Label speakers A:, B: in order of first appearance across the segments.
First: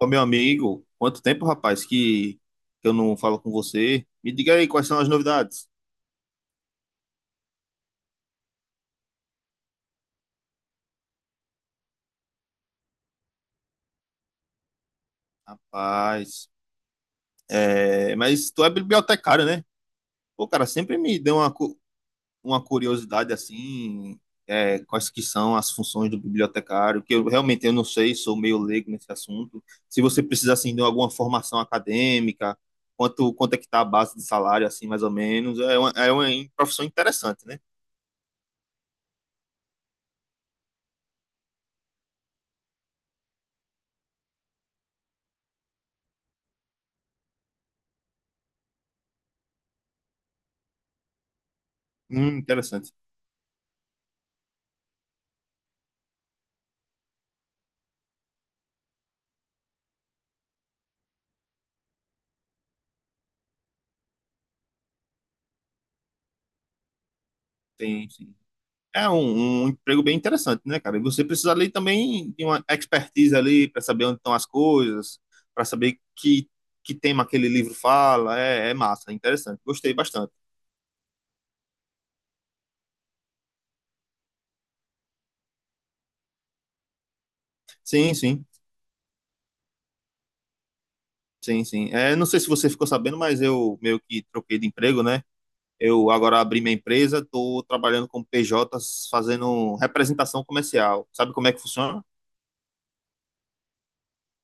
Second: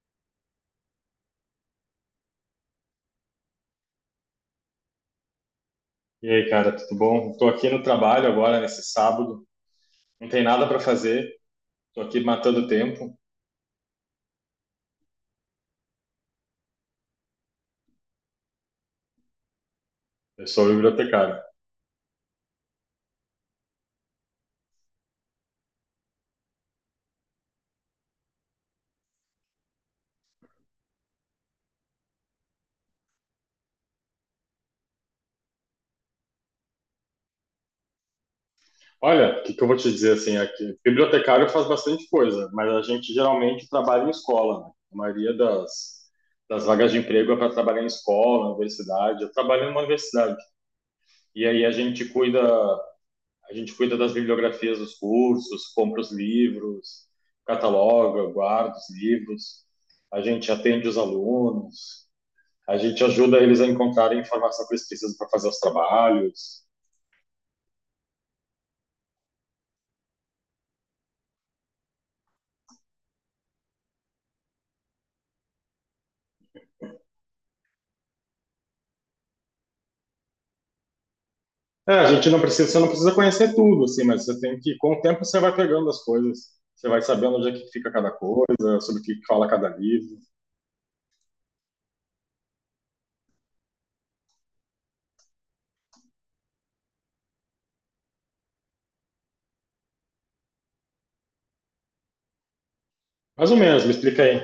A: Ô, meu amigo, quanto tempo, rapaz, que eu não falo com você. Me diga aí quais são as novidades.
B: E aí, cara, tudo bom? Tô aqui no trabalho agora, nesse sábado. Não tem nada para fazer. Tô aqui matando tempo.
A: Rapaz, é, mas tu é bibliotecário, né?
B: Eu
A: Pô,
B: sou
A: cara, sempre me deu
B: bibliotecário.
A: uma, uma curiosidade assim, é, quais que são as funções do bibliotecário, que eu realmente eu não sei, sou meio leigo nesse assunto. Se você precisa assim de alguma formação acadêmica, quanto é que tá a base de salário assim, mais ou menos, é uma profissão interessante, né?
B: Olha, o que que eu vou te dizer assim aqui? Bibliotecário faz bastante coisa, mas a gente geralmente trabalha em escola, né? A maioria das vagas de emprego é para trabalhar em escola, universidade. Eu trabalho numa universidade. E aí a gente cuida,
A: Interessante.
B: a gente cuida das bibliografias dos cursos, compra os livros, cataloga, guarda os livros. A gente atende os alunos. A gente ajuda eles a encontrarem a informação que eles precisam para fazer os trabalhos.
A: Tem, sim. Um emprego bem interessante, né, cara? E você precisa ali também de uma expertise ali para saber onde estão as coisas, para saber que tema aquele livro fala. É, é massa, é interessante. Gostei bastante.
B: É, a gente não precisa, você não precisa conhecer tudo, assim, mas você tem que, com o tempo, você vai pegando as coisas, você vai sabendo onde é que fica cada
A: Sim, sim,
B: coisa, sobre o que fala cada livro.
A: sim, sim. É, não sei se você ficou sabendo, mas eu meio que troquei de emprego, né? Eu agora abri minha empresa, estou trabalhando com PJs, fazendo representação comercial. Sabe como é que funciona?
B: Mais ou menos, me explica aí.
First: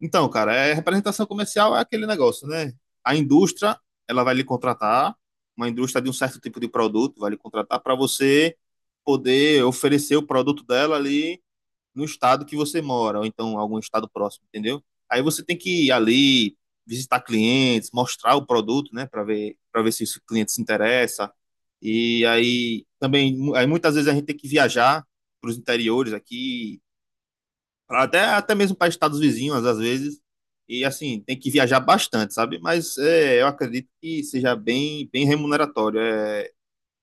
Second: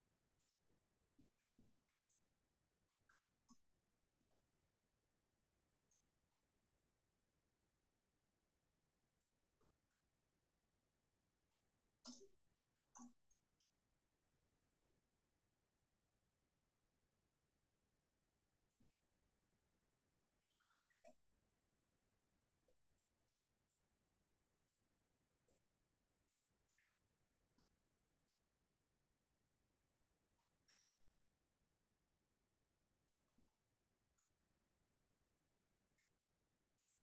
A: Então, cara, é, representação comercial é aquele negócio, né? A indústria, ela vai lhe contratar, uma indústria de um certo tipo de produto vai lhe contratar para você poder oferecer o produto dela ali no estado que você mora, ou então algum estado próximo, entendeu? Aí você tem que ir ali, visitar clientes, mostrar o produto, né, para ver se o cliente se interessa. E aí também, aí muitas vezes a gente tem que viajar para os interiores aqui até mesmo para estados vizinhos, às vezes. E assim, tem que viajar bastante, sabe? Mas é, eu acredito que seja bem remuneratório. É,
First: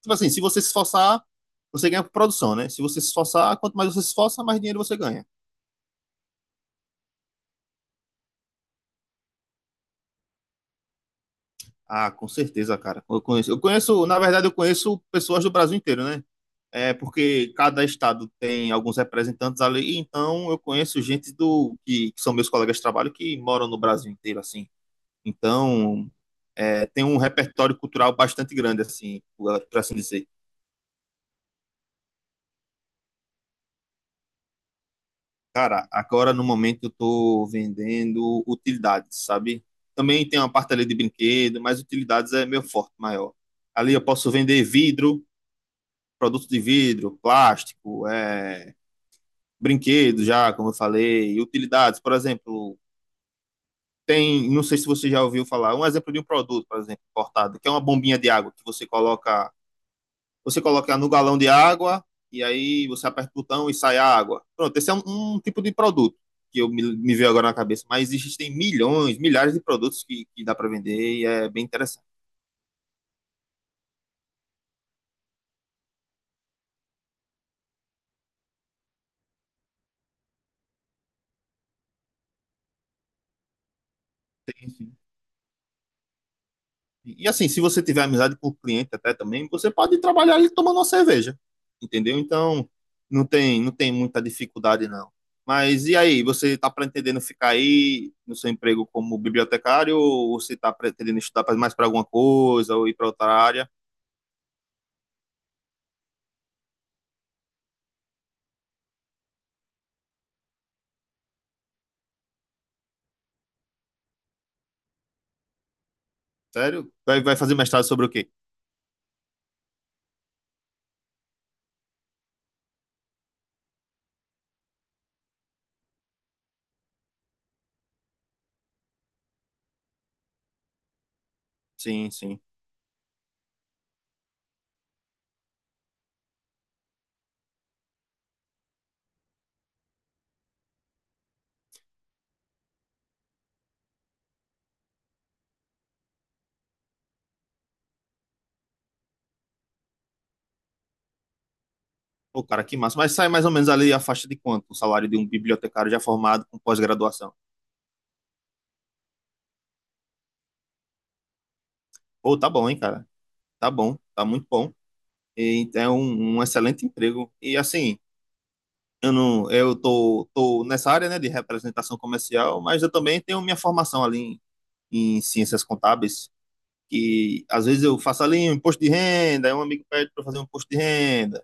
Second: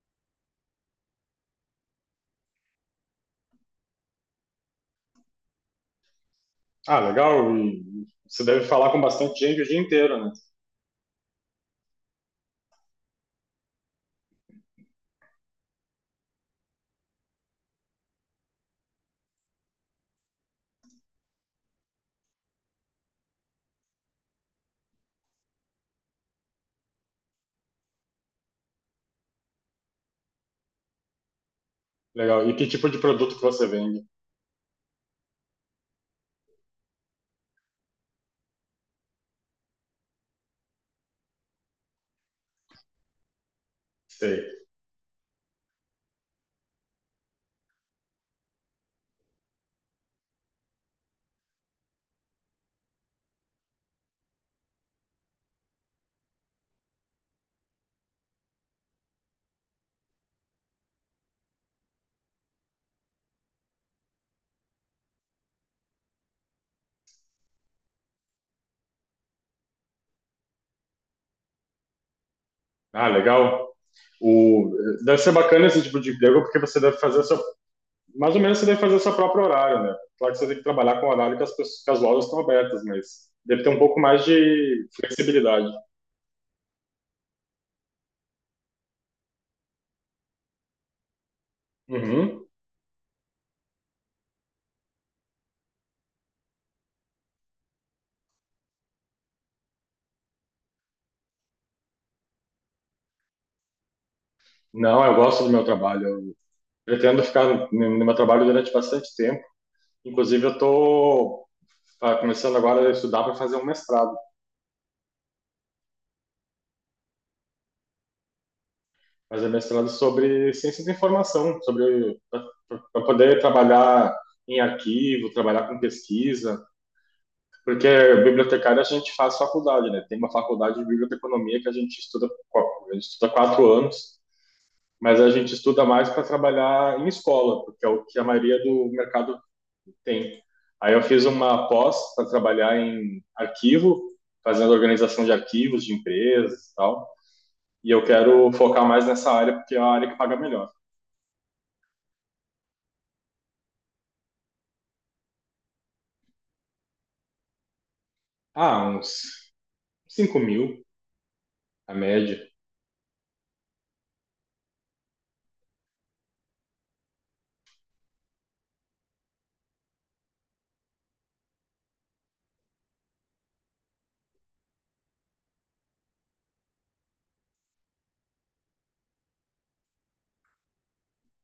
A: tipo assim, se você se esforçar, você ganha por produção, né? Se você se esforçar, quanto mais você se esforça, mais dinheiro você ganha.
B: Ah, legal, e você deve falar com bastante gente o dia inteiro, né?
A: Ah, com certeza, cara. Na verdade, eu conheço pessoas do Brasil inteiro, né? É porque cada estado tem alguns representantes ali, então eu conheço gente que são meus colegas de trabalho que moram no Brasil inteiro, assim. Então, é, tem um repertório cultural bastante grande, assim, para assim dizer.
B: Legal. E que tipo de produto que você vende?
A: Cara, agora no momento eu estou vendendo utilidades, sabe? Também tem uma parte ali de brinquedo, mas utilidades é meu forte, maior. Ali eu posso
B: Sei.
A: vender vidro, produtos de vidro, plástico, é, brinquedo já, como eu falei, e utilidades, por exemplo, tem, não sei se você já ouviu falar, um exemplo de um produto, por exemplo, cortado, que é uma bombinha de água que você coloca no galão de água e aí você aperta o botão e sai a água. Pronto, esse é um tipo de produto que me veio agora na cabeça, mas existem milhões, milhares de produtos que dá para vender e é bem interessante.
B: Ah, legal. O, deve ser bacana esse tipo de emprego, porque você deve fazer o seu, mais ou menos você deve fazer o seu próprio horário, né? Claro que você tem que trabalhar com o horário que as pessoas, que as lojas estão abertas, mas deve ter um pouco mais
A: Sim,
B: de
A: sim.
B: flexibilidade.
A: E assim, se você tiver amizade com o cliente até também, você pode trabalhar ali tomando uma cerveja, entendeu?
B: Uhum.
A: Então, não tem muita dificuldade não. Mas e aí, você está pretendendo ficar aí no seu emprego como bibliotecário ou você está pretendendo estudar mais para alguma coisa ou ir para outra área?
B: Não, eu gosto do meu trabalho. Eu pretendo ficar no meu trabalho durante bastante tempo. Inclusive, eu estou começando agora a estudar para fazer um mestrado,
A: Sério? Vai fazer mestrado sobre o quê?
B: fazer mestrado sobre ciência da informação, sobre para poder trabalhar em arquivo, trabalhar com pesquisa. Porque bibliotecário a gente faz faculdade, né? Tem uma faculdade de biblioteconomia que
A: Sim, sim.
B: a gente estuda quatro anos, mas a gente estuda mais para trabalhar em escola, porque é o que a maioria do mercado tem. Aí eu fiz uma pós para trabalhar em arquivo, fazendo organização de arquivos de empresas e tal. E eu quero focar mais nessa área, porque é a área que paga melhor.
A: Pô, cara, que massa. Mas sai mais ou menos ali a faixa de quanto? O salário de um bibliotecário já formado com pós-graduação.
B: Ah, uns 5 mil, a
A: Pô,
B: média.
A: tá bom, hein, cara? Tá bom, tá muito bom. E é um, um excelente emprego. E assim, eu não, eu tô, tô nessa área, né, de representação comercial, mas eu também tenho minha formação ali em ciências contábeis, que às vezes eu faço ali um imposto de renda, aí um amigo pede para fazer um imposto de renda.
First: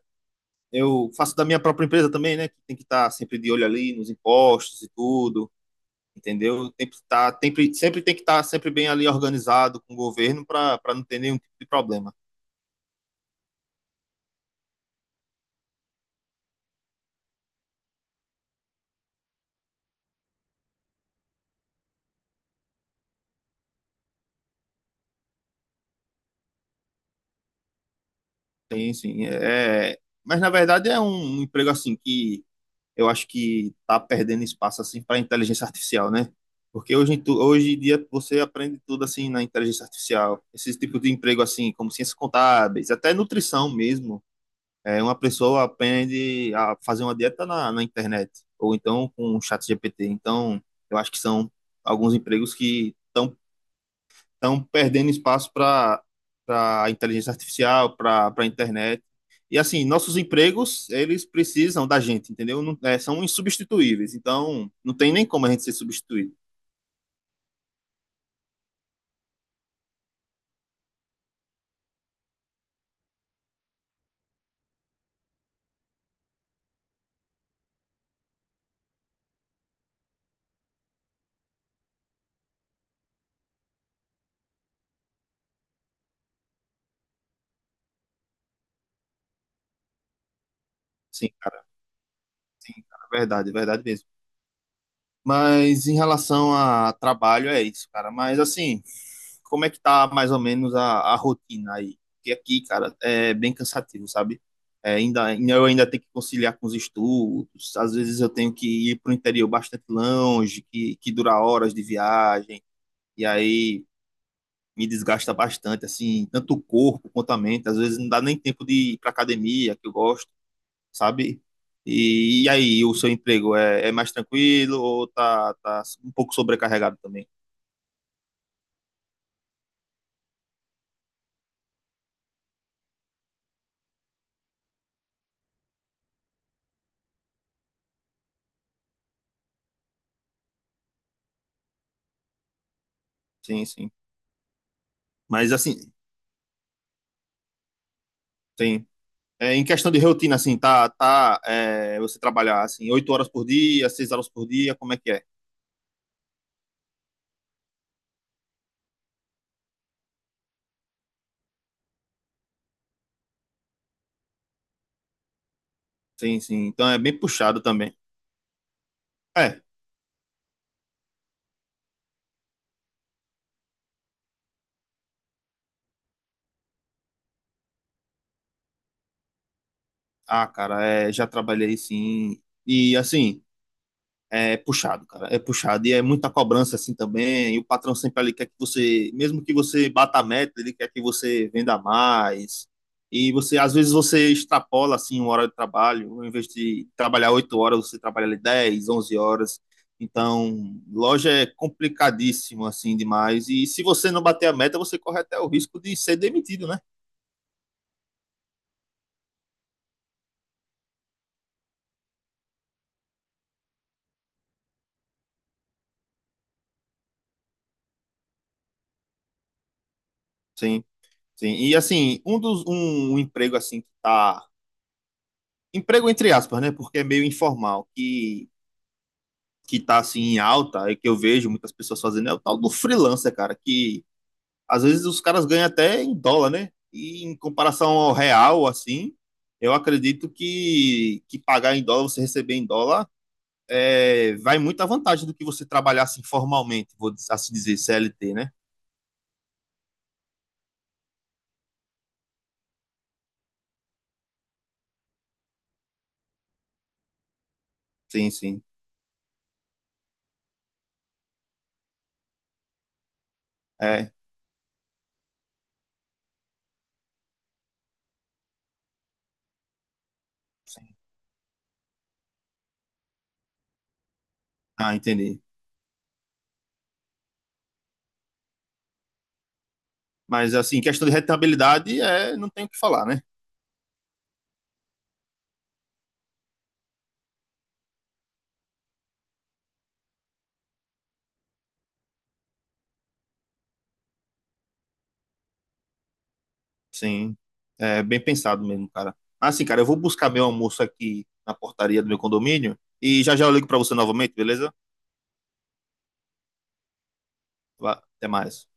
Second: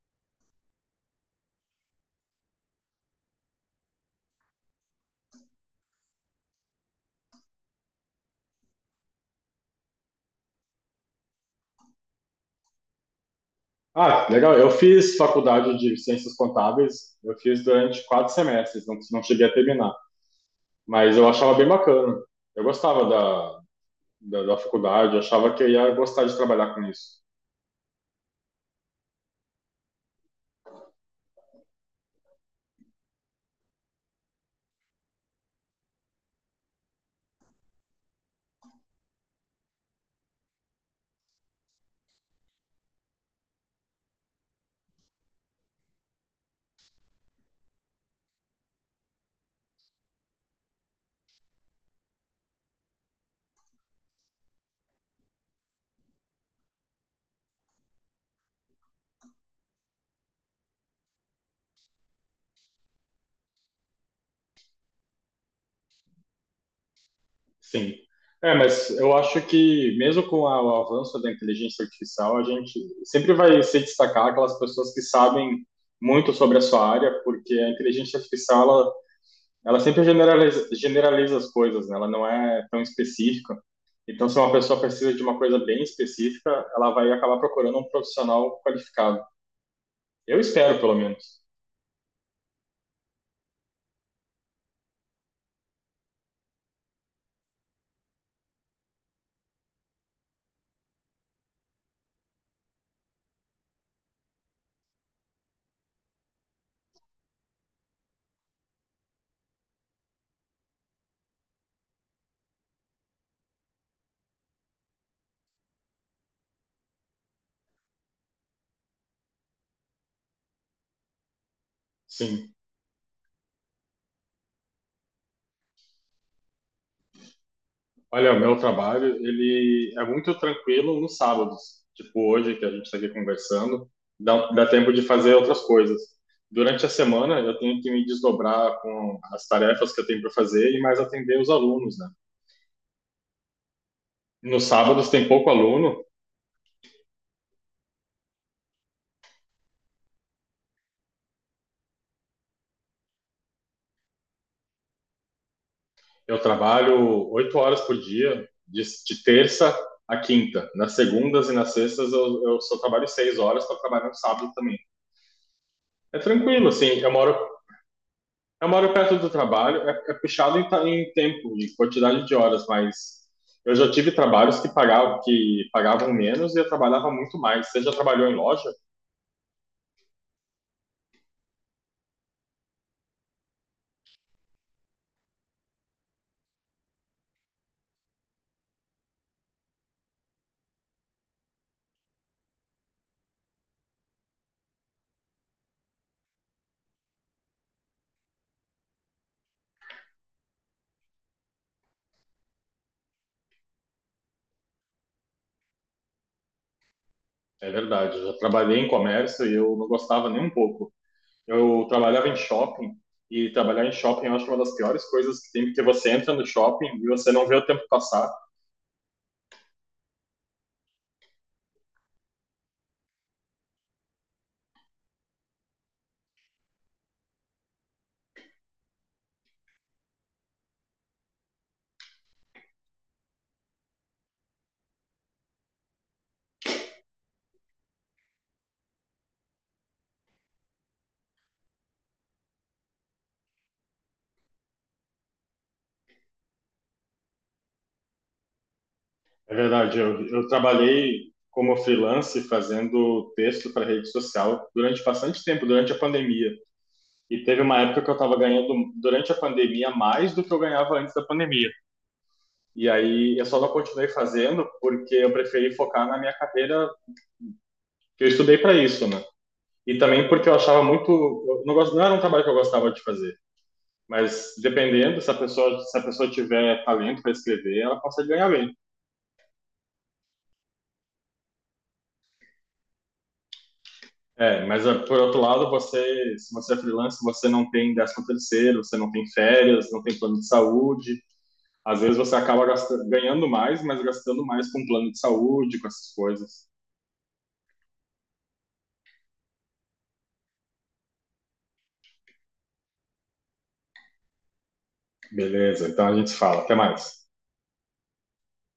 A: Eu faço da minha própria empresa também, né? Que tem que estar sempre de olho ali nos impostos e tudo, entendeu? Tem que estar, sempre, sempre tem que estar sempre bem ali organizado com o governo para não ter nenhum tipo de problema.
B: Ah, legal. Eu fiz faculdade de ciências contábeis, eu fiz durante quatro semestres, não, não cheguei a terminar, mas eu achava bem bacana. Eu gostava da faculdade, eu achava que eu ia gostar de trabalhar com isso.
A: Tem, sim. É, mas na verdade é um emprego assim que eu acho que está perdendo espaço assim para inteligência artificial, né? Porque hoje, hoje em dia você aprende tudo assim na inteligência artificial. Esse tipo de emprego assim, como ciências contábeis, até nutrição mesmo. É, uma pessoa aprende a fazer uma dieta na internet, ou então com o chat GPT. Então, eu acho que são alguns empregos que estão perdendo espaço para a inteligência artificial, para a internet. E assim, nossos empregos, eles precisam da gente, entendeu? Não, é, são insubstituíveis. Então, não tem nem como a gente ser substituído.
B: Sim. É, mas eu acho que mesmo com o avanço da inteligência artificial, a gente sempre vai se destacar aquelas pessoas que sabem muito sobre a sua área, porque a inteligência artificial, ela sempre generaliza, generaliza as coisas, né? Ela não é tão específica. Então, se uma pessoa precisa de uma coisa bem específica, ela vai acabar procurando um profissional qualificado. Eu espero, pelo
A: Sim,
B: menos.
A: cara. Sim, cara. Verdade, verdade mesmo. Mas em relação a trabalho, é isso, cara. Mas assim, como é que tá mais ou menos a rotina aí? Porque aqui, cara, é bem cansativo, sabe? É, ainda, eu ainda tenho que conciliar com os estudos, às vezes eu tenho que ir para o interior bastante longe, que dura horas de viagem, e aí me desgasta bastante, assim, tanto o corpo quanto a mente. Às vezes não dá nem tempo de ir para academia, que eu gosto sabe? E
B: Sim.
A: aí, o seu emprego é, é mais tranquilo ou tá, tá um pouco sobrecarregado também?
B: Olha, o meu trabalho, ele é muito tranquilo nos sábados. Tipo hoje, que a gente está aqui conversando, dá tempo de fazer outras coisas. Durante a semana, eu tenho que me desdobrar com as tarefas que eu tenho para fazer e mais atender os alunos, né?
A: Sim, sim.
B: Nos sábados tem pouco
A: Mas assim,
B: aluno.
A: sim. É, em questão de rotina, assim, tá, tá, é, você trabalhar assim, 8 horas por dia, 6 horas por dia, como é que é?
B: Eu trabalho oito horas por dia, de terça a quinta. Nas segundas e nas sextas eu só trabalho seis horas, estou trabalhando sábado também. É
A: Sim, sim.
B: tranquilo, assim,
A: Então é
B: eu
A: bem
B: moro,
A: puxado também.
B: eu moro perto do
A: É.
B: trabalho, é é puxado em, em tempo, em quantidade de horas, mas eu já tive trabalhos que pagavam menos e eu trabalhava muito mais. Você já trabalhou em loja?
A: Ah, cara, é, já trabalhei sim. E assim, é puxado, cara. É puxado. E é muita cobrança assim também. E o patrão sempre ali quer que você, mesmo que você bata a meta, ele quer que você venda mais. E você, às vezes, você extrapola assim uma hora de trabalho. Em vez de trabalhar 8 horas, você trabalha ali 10, 11 horas. Então, loja é complicadíssimo assim demais. E se você não bater a meta, você corre até o risco de ser demitido, né?
B: É verdade, eu já trabalhei em comércio e eu não gostava nem um pouco. Eu trabalhava em shopping e trabalhar em shopping eu acho uma das piores coisas que tem, porque você entra no shopping e você não vê o tempo passar.
A: Sim, sim. E assim, um emprego assim que tá emprego entre aspas, né? Porque é meio informal, que tá assim em alta e que eu vejo muitas pessoas fazendo é o tal do freelancer, cara, que às vezes os caras ganham até em dólar, né? E em comparação ao real, assim, eu acredito que pagar em dólar, você receber em dólar, é, vai muita vantagem do que você trabalhar assim formalmente, vou assim dizer, CLT, né?
B: É verdade, eu trabalhei como freelance fazendo texto para rede social durante bastante tempo, durante a pandemia. E teve uma época que eu
A: Sim,
B: estava
A: sim.
B: ganhando durante a pandemia mais do que eu ganhava antes da pandemia. E aí eu só não continuei
A: É.
B: fazendo porque eu preferi focar na minha carreira, que eu estudei para isso, né? E também porque eu achava
A: Sim.
B: muito, eu não, gosto, não era um trabalho que eu gostava de fazer. Mas
A: Ah,
B: dependendo, se a
A: entendi.
B: pessoa, se a pessoa tiver talento para escrever, ela consegue ganhar bem.
A: Mas assim, questão de rentabilidade, é, não tem o que falar, né?
B: É, mas ah, por outro lado, você, se você é freelancer, você não tem 13º terceiro, você não tem férias, não tem plano de saúde. Às vezes você acaba gastando, ganhando mais, mas gastando mais com plano de saúde, com essas coisas.
A: Sim, é bem pensado mesmo, cara. Assim, cara, eu vou buscar meu almoço aqui na portaria do meu condomínio e já já eu ligo pra você novamente, beleza?
B: Beleza, então a gente fala. Até mais.
A: Vá, até mais.